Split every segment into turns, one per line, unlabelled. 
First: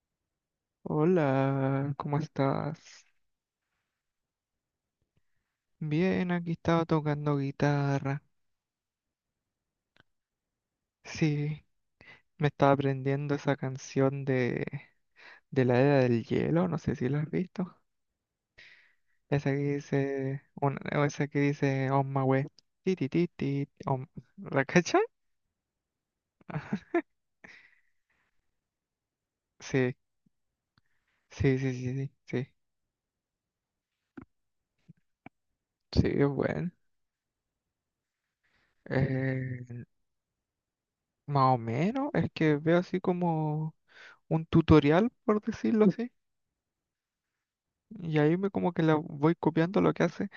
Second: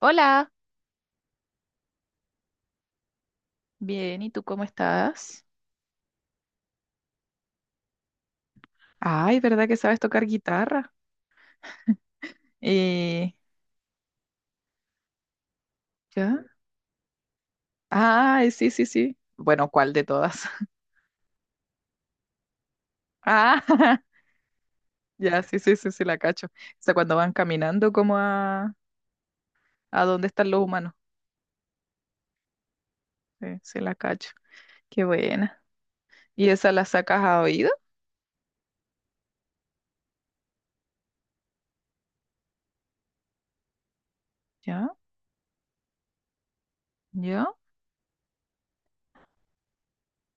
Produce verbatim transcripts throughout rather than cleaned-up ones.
Hola,
Hola, ¿cómo estás?
bien, ¿y tú cómo estás?
Bien, aquí estaba tocando guitarra.
Ay, ¿verdad que sabes tocar guitarra?
Sí, me estaba
Eh,
aprendiendo esa canción de, de la Era del
¿ya?
Hielo, no sé si la has visto.
Ay, sí, sí, sí.
Esa que
Bueno, ¿cuál de
dice,
todas?
una, o esa que dice On my way. Ti, ti, ti,
Ah,
ti, on- ¿La cachai?
ya, sí, sí, sí, sí, la cacho. O sea, cuando van caminando como a,
Sí,
a dónde están los humanos.
sí, sí, sí, sí, sí,
Sí, sí, la cacho. Qué buena.
sí, es
¿Y
bueno.
esa la sacas a oído?
Eh, Más o menos, es que veo así como un
¿Ya?
tutorial, por decirlo así,
¿Ya?
y ahí me como que la voy copiando lo que hace.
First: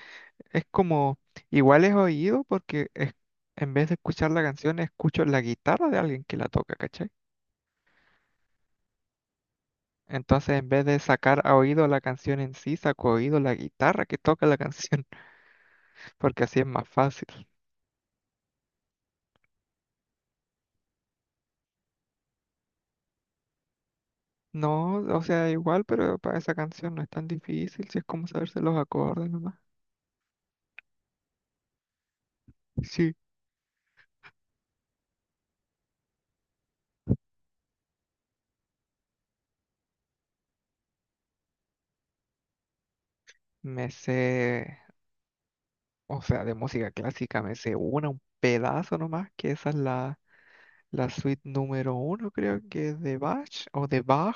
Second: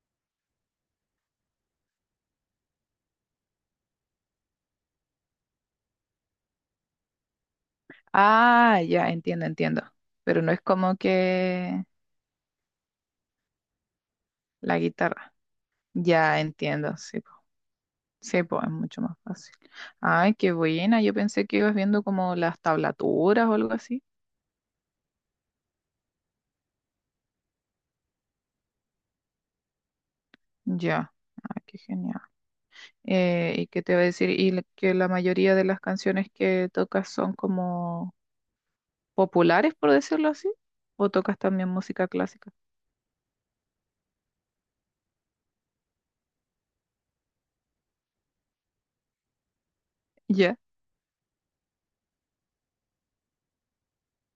Es como, igual es oído porque es, en vez de escuchar la canción, escucho la guitarra de alguien que la toca, ¿cachai?
Ah, ya, entiendo, entiendo. Pero no
Entonces,
es
en vez
como
de sacar a
que
oído la canción en sí, saco a oído la guitarra que toca la
la
canción,
guitarra. Ya,
porque así es más
entiendo, sí.
fácil.
Sí, pues es mucho más fácil. Ay, qué buena. Yo pensé que ibas viendo como las tablaturas o algo así.
No, o sea, igual, pero para esa canción no es tan difícil, si es como saberse los acordes nomás.
Ya. Ay, qué genial.
Sí,
Eh, ¿y qué te iba a decir? Y la- que la mayoría de las canciones que tocas son como populares, por decirlo así. ¿O tocas también música clásica?
me sé, o sea, de música clásica me sé una, un pedazo nomás, que esa es la,
Ya.
la suite número uno, creo que es de Bach o de Bach.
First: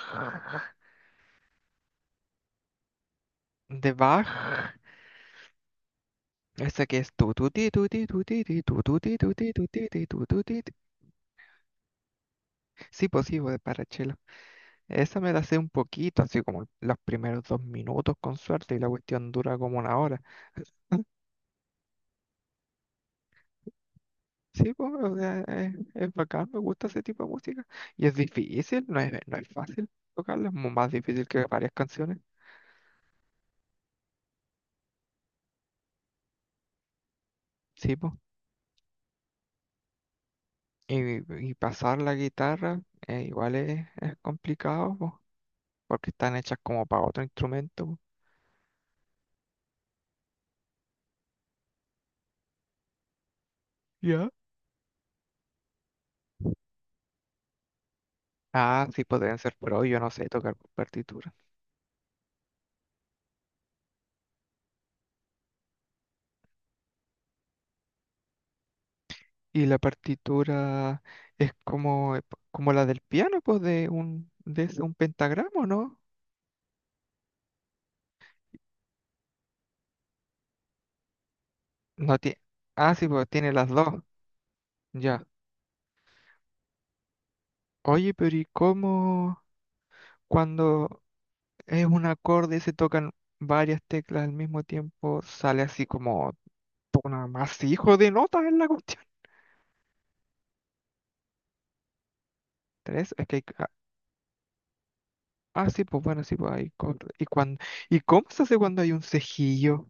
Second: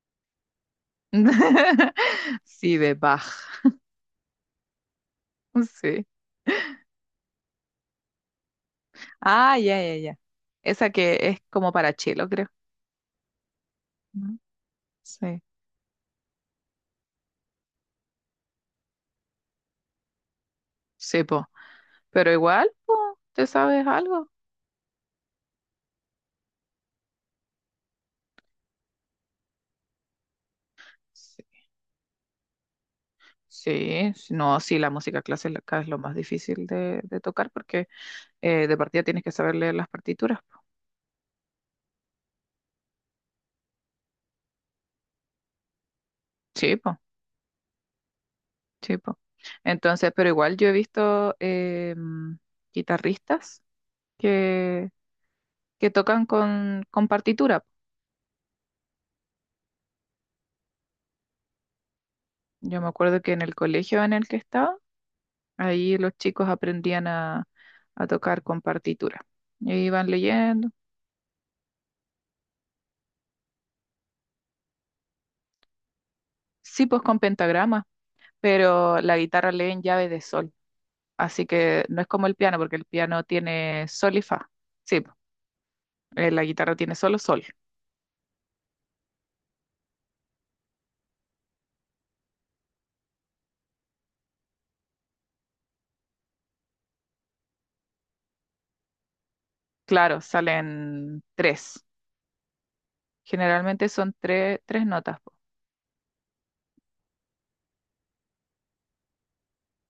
Sí, de Bach.
De Bach.
Sí.
Esa que es tu tu ti tu ti tu ti ti tu tu ti tu ti
Ah,
tu
ya,
ti
ya,
ti
ya.
tu tu ti ti.
Esa que es como para chelo, creo.
Sí, pues sí, pues, de Parachelo.
¿No?
Esa me
Sí.
la sé un poquito, así como los primeros dos minutos con suerte y la cuestión dura como una hora.
Sí, po. Pero igual, po, ¿te sabes algo?
Sí, pues, o sea, es, es bacán, me gusta ese tipo de música. Y es difícil, no es, no es fácil tocarla, es mu- más difícil
Sí.
que varias canciones.
Sí, sí, no, sí, la música clásica es lo más difícil de, de tocar porque
Sí, pues.
eh, de partida tienes que saber leer las partituras.
Y, y pasar la guitarra eh, igual es, es complicado, pues, porque están hechas
Sí,
como
po,
para otro instrumento.
sí, po. Entonces, pero igual yo he visto eh, mm, guitarristas
Pues.
que, que tocan con, con partitura.
Ah, sí podrían ser, pero yo no sé tocar por partitura.
Yo me acuerdo que en el colegio en el que estaba, ahí los chicos aprendían a, a tocar con partitura.
Y
Y
la
iban leyendo.
partitura es como, eh, como la del piano, pues, de un, de ese- un pentagrama, ¿no?
Sí, pues con pentagrama, pero la guitarra lee en llave de sol. Así que no es
No
como el
tiene.
piano, porque el
Ah, sí,
piano
pues tiene las dos.
tiene sol y fa. Sí, po,
Ya.
eh, la guitarra tiene solo sol.
Oye, pero ¿y cómo cuando es un acorde y se tocan varias teclas al mismo tiempo, sale así como un amasijo de notas en la cuestión?
Claro, salen tres.
¿Tres? Es que hay.
Generalmente son tres, tres notas, po.
Ah, ah, sí, pues bueno, sí, pues hay. co- ¿Y, cuando, ¿Y cómo se hace cuando hay un cejillo?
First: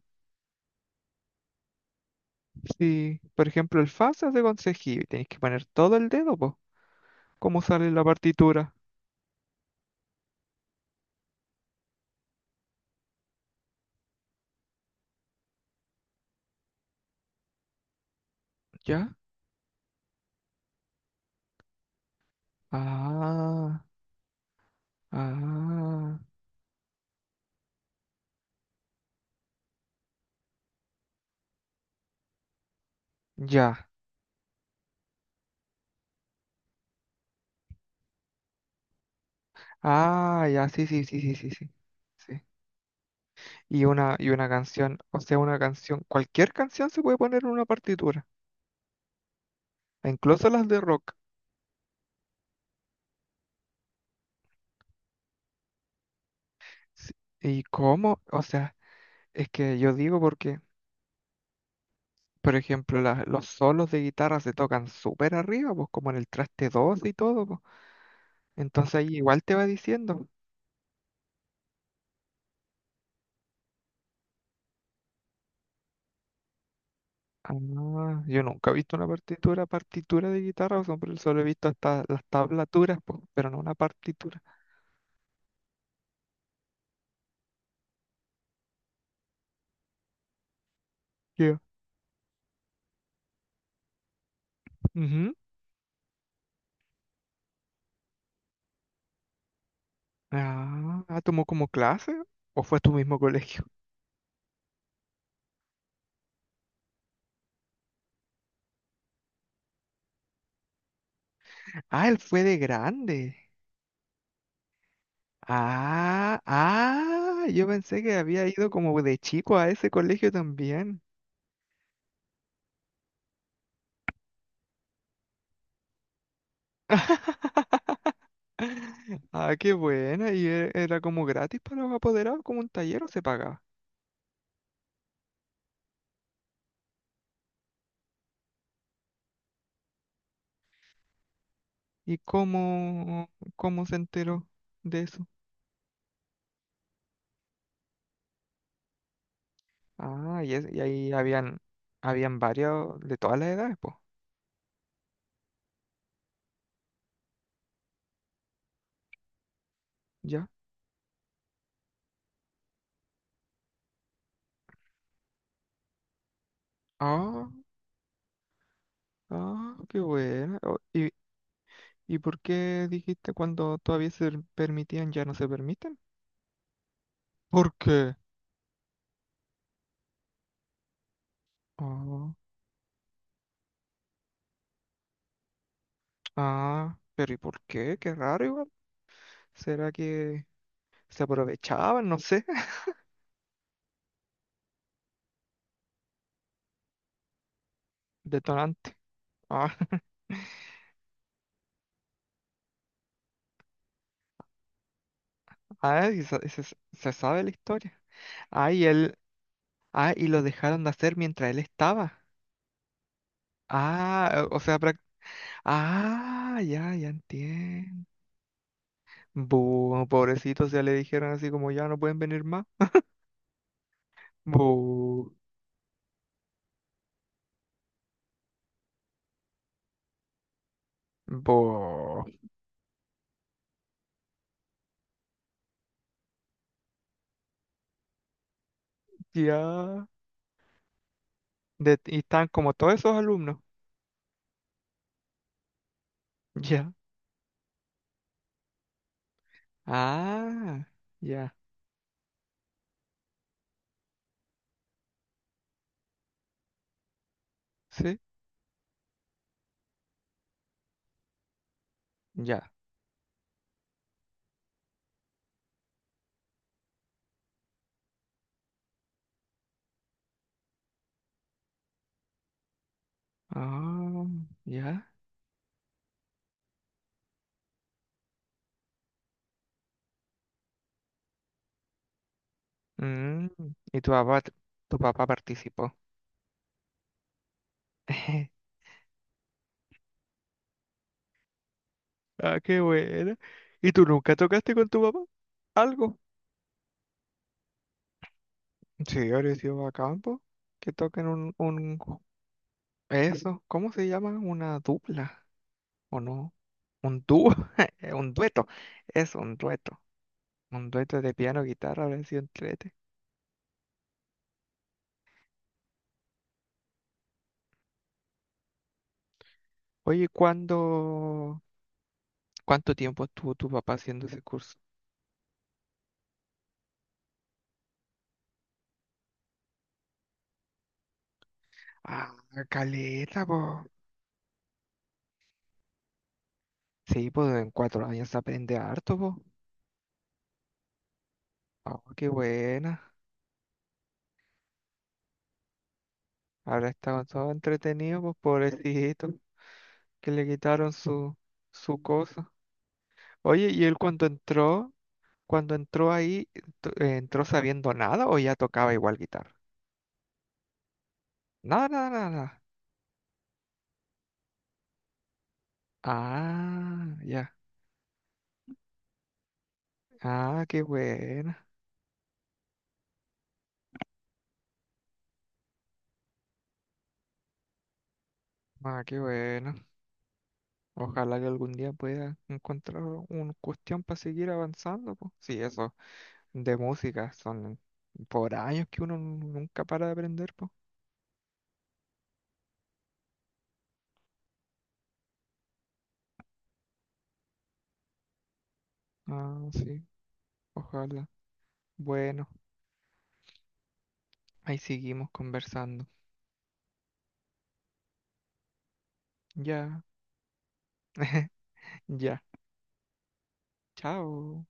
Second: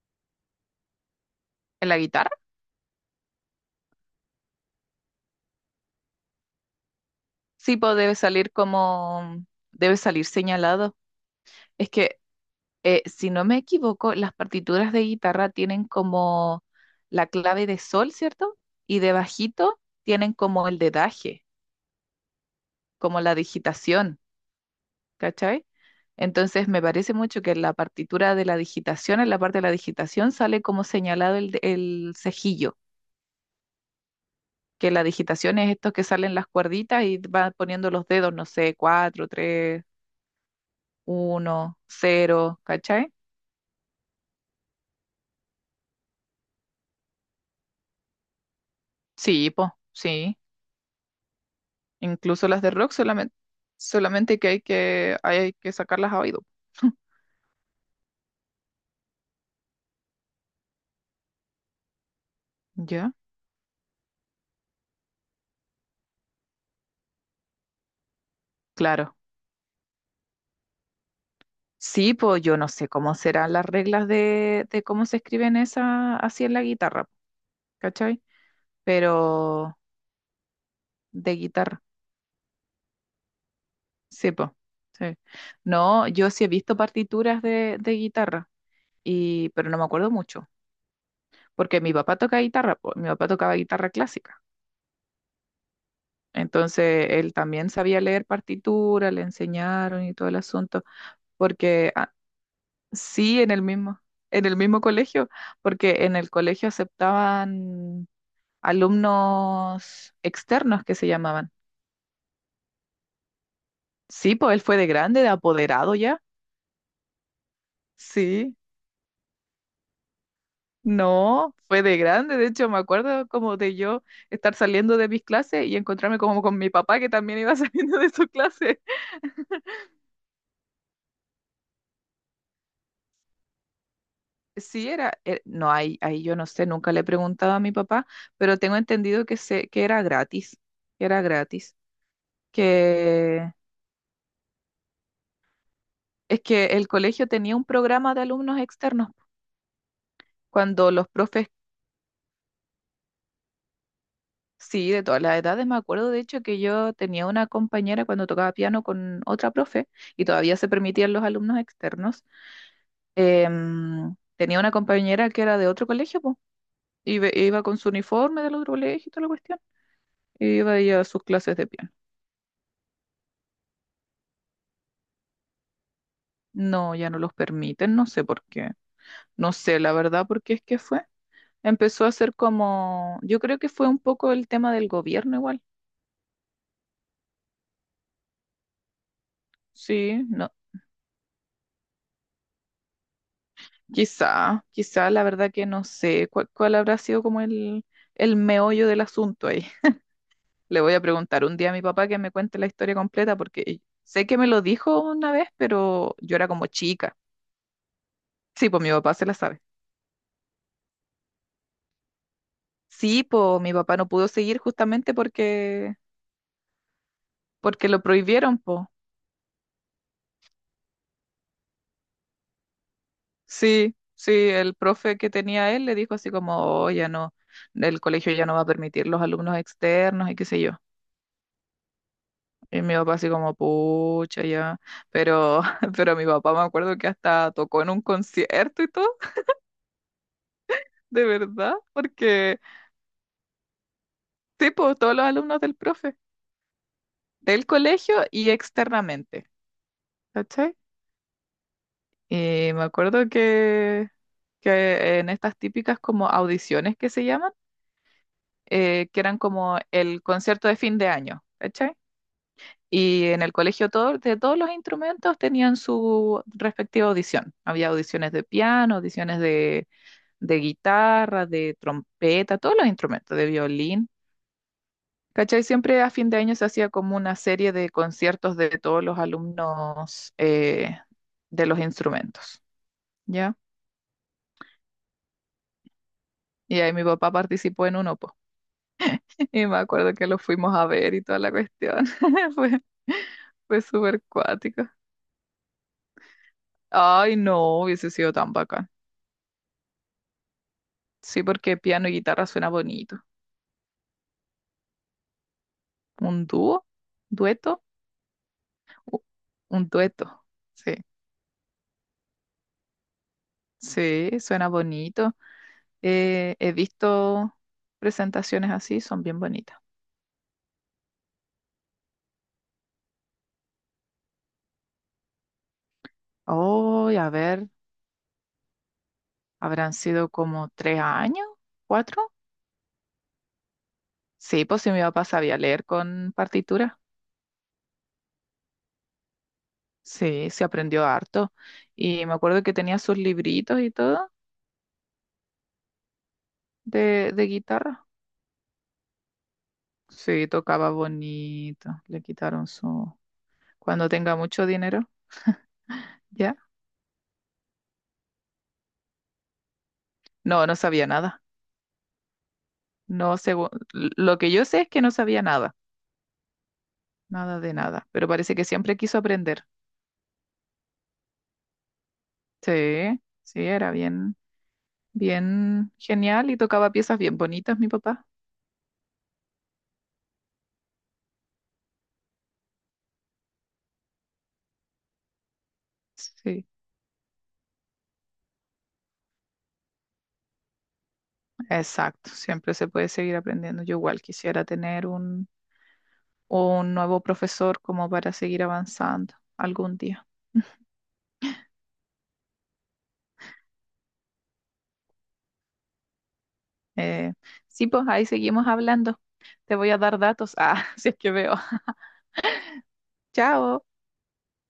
¿En la guitarra?
Si, por ejemplo, el fa se hace con cejilla y tenéis que poner todo el dedo, pues, como
Sí,
sale en
pues
la
debe salir
partitura.
como, debe salir señalado. Es que, eh, si no me equivoco, las partituras de guitarra tienen como la clave de sol, ¿cierto? Y de
¿Ya?
bajito tienen como el dedaje, como la
Ah,
digitación. ¿Cachai?
ah,
Entonces me parece mucho que en la partitura de la digitación, en la parte de la digitación, sale como señalado el, el cejillo,
ya.
que la digitación es estos que salen las cuerditas y van poniendo los dedos, no sé, cuatro, tres,
Ah, ya, sí, sí, sí, sí, sí, sí.
uno,
Sí.
cero, ¿cachai?
Y una, y una canción, o sea, una canción, cualquier canción se puede poner en una partitura,
Sí, po,
e
sí.
incluso las de rock.
Incluso las de rock solamente, solamente que hay que, hay que sacarlas a oído.
Sí, ¿y cómo? O sea, es que yo digo porque, por ejemplo,
¿Ya?
la- los solos de guitarra se tocan súper arriba, pues como en el traste doce y todo, pues. Entonces ahí
Claro.
igual te va diciendo.
Sí, pues yo no sé cómo serán las reglas de, de cómo se escriben esas así en la guitarra,
Ah,
¿cachai?
yo nunca he visto una partitura,
Pero
partitura de guitarra, o sea, pero
de
solo he visto
guitarra,
hasta las tablaturas, po, pero no una
sí,
partitura.
po, sí. No, yo sí he visto partituras de, de guitarra, y, pero no me acuerdo mucho,
Ya.
porque mi papá toca guitarra, po, mi papá tocaba guitarra clásica,
Ujú.
entonces él también sabía leer partitura, le enseñaron y todo el asunto,
Ah, ah, ¿tomó como
porque
clase?
ah,
¿O fue a tu mismo
sí, en el
colegio?
mismo, en el mismo colegio, porque en el colegio aceptaban alumnos externos que se llamaban.
Ah, él fue de grande.
Sí, pues él fue de grande, de apoderado ya.
Ah, ah, yo pensé que había
Sí,
ido como de chico a ese colegio también.
no, fue de grande, de hecho me acuerdo como de yo estar saliendo de mis clases y encontrarme como con mi papá que también iba saliendo de su clase.
Ah, qué buena. Y e- era como gratis para los apoderados, como un taller o se pagaba.
Sí, era, eh, no, ahí, ahí yo no sé, nunca le he preguntado a mi papá, pero tengo entendido que, se, que era gratis, que era gratis,
¿Y cómo,
que
cómo se enteró de eso?
es que el colegio tenía un programa de alumnos externos
Ah, y, es- y
cuando los
ahí
profes,
habían, habían varios de todas las edades, pues.
sí, de todas las edades, me acuerdo de hecho que yo tenía una compañera cuando tocaba piano con otra profe y
Ya.
todavía se permitían los alumnos externos em, tenía una compañera que era de otro colegio, po, y ve-
Ah,
iba con su uniforme del otro colegio y toda la cuestión,
ah, qué
y
bueno. Oh,
iba ella a
¿y,
sus clases de piano.
y por qué dijiste cuando todavía se permitían, ya no se permiten?
No, ya no los
¿Por
permiten, no
qué?
sé por qué, no sé la verdad por qué es que fue. Empezó a
Ah,
ser como, yo creo que fue un poco el tema del gobierno igual,
ah, pero ¿y por qué? Qué raro igual. ¿Será
sí,
que
no,
se aprovechaban? No sé.
quizá, quizá la verdad que no sé cuál, cuál habrá sido como el, el meollo
Detonante.
del asunto ahí.
Ah,
Le voy a preguntar un día a mi papá que me cuente la historia completa porque sé que me lo dijo una vez,
ah,
pero
y
yo
sa-
era
se,
como
se
chica.
sabe la historia.
Sí,
Ah,
pues
y
mi papá
él,
se la sabe.
ah, y lo dejaron de hacer mientras él estaba.
Sí, pues mi papá no pudo
Ah, o
seguir
o sea, prac-
justamente porque
ah, ya, ya
porque lo
entiendo.
prohibieron, pues.
Buh, pobrecitos, ya le dijeron así como ya no pueden venir más.
Sí, sí, el profe que
Buh,
tenía él le dijo así como, "Oh, ya no, el colegio ya no va a permitir los alumnos externos y qué sé yo."
buh,
Y mi papá así como, "Pucha, ya." Pero pero mi papá me acuerdo que hasta tocó en un concierto y todo.
ya.
De verdad.
De- y están
Porque
como todos esos alumnos.
Sí, pues todos los alumnos del profe,
Ya.
del colegio y externamente, ¿cachai?
Ah, ya.
Y me acuerdo que, que en estas típicas como audiciones que se llaman,
Sí,
eh, que eran como el concierto de fin de año, ¿cachai?
ya.
Y en el colegio todo, de todos los instrumentos tenían su respectiva audición. Había audiciones de piano, audiciones de, de guitarra, de trompeta, todos los instrumentos, de violín.
Ah, ya.
¿Cachai? Siempre a fin de año se hacía como una serie de conciertos de todos los alumnos eh, de los instrumentos,
Mm,
¿ya?
y tu papá, tu papá participó.
Y ahí mi papá participó en uno, po. Y me acuerdo que lo fuimos a ver y toda la cuestión.
Ah, qué
Fue,
buena.
fue
¿Y tú
súper
nunca tocaste
cuático.
con tu papá? ¿Algo?
Ay, no, hubiese sido tan bacán.
Sí, ahora sido a campo. Que toquen
Sí,
un,
porque
un...
piano y guitarra suena bonito.
Eso, ¿cómo se llama? Una dupla. ¿O
¿Un
no?
dúo?
Un dúo,
¿Dueto?
un dueto,
U-
es un
Un
dueto,
dueto.
un
Sí,
dueto de piano, guitarra, habría sido entrete.
sí, suena bonito. Eh, he visto presentaciones así, son bien bonitas.
Oye, ¿cuándo, ¿cuánto tiempo estuvo tu papá haciendo ese curso?
Oh, a ver, habrán sido como tres años,
Ah,
cuatro.
caleta, po.
Sí, pues sí, mi papá sabía leer con partitura.
Sí, pues en cuatro años se aprende harto, po.
Sí, se aprendió harto.
Ah,
Y
qué
me acuerdo que tenía
buena.
sus libritos y todo
Habrá estado
de, de
todo
guitarra.
entretenido, pues pobrecito, que le
Sí, tocaba
quitaron su,
bonito.
su
Le
cosa.
quitaron su...
Oye, ¿y él
Cuando
cuando
tenga mucho
entró,
dinero,
cuando entró ahí,
¿ya?
to- eh, entró sabiendo nada o ya tocaba igual guitarra?
No, no sabía nada.
Nada, nada, nada.
No sé, lo que yo sé es que no sabía nada,
Ah, ya.
nada de nada, pero parece que siempre quiso aprender.
Ah, qué buena.
Sí, sí, era bien. Bien genial y tocaba piezas bien bonitas, mi papá.
Ah, qué bueno. Ojalá que algún día pueda encontrar una cuestión para seguir avanzando, pues. Sí, eso
Sí,
de música son por años que uno nunca para de aprender, pues.
exacto. Siempre se puede seguir aprendiendo. Yo igual quisiera tener un, un nuevo profesor como para seguir avanzando
Ah,
algún
sí,
día.
ojalá. Bueno, ahí seguimos conversando.
Eh, sí, pues ahí seguimos hablando. Te voy a
Ya,
dar datos. Ah, si es que veo.
ya.
Chao.
Chao.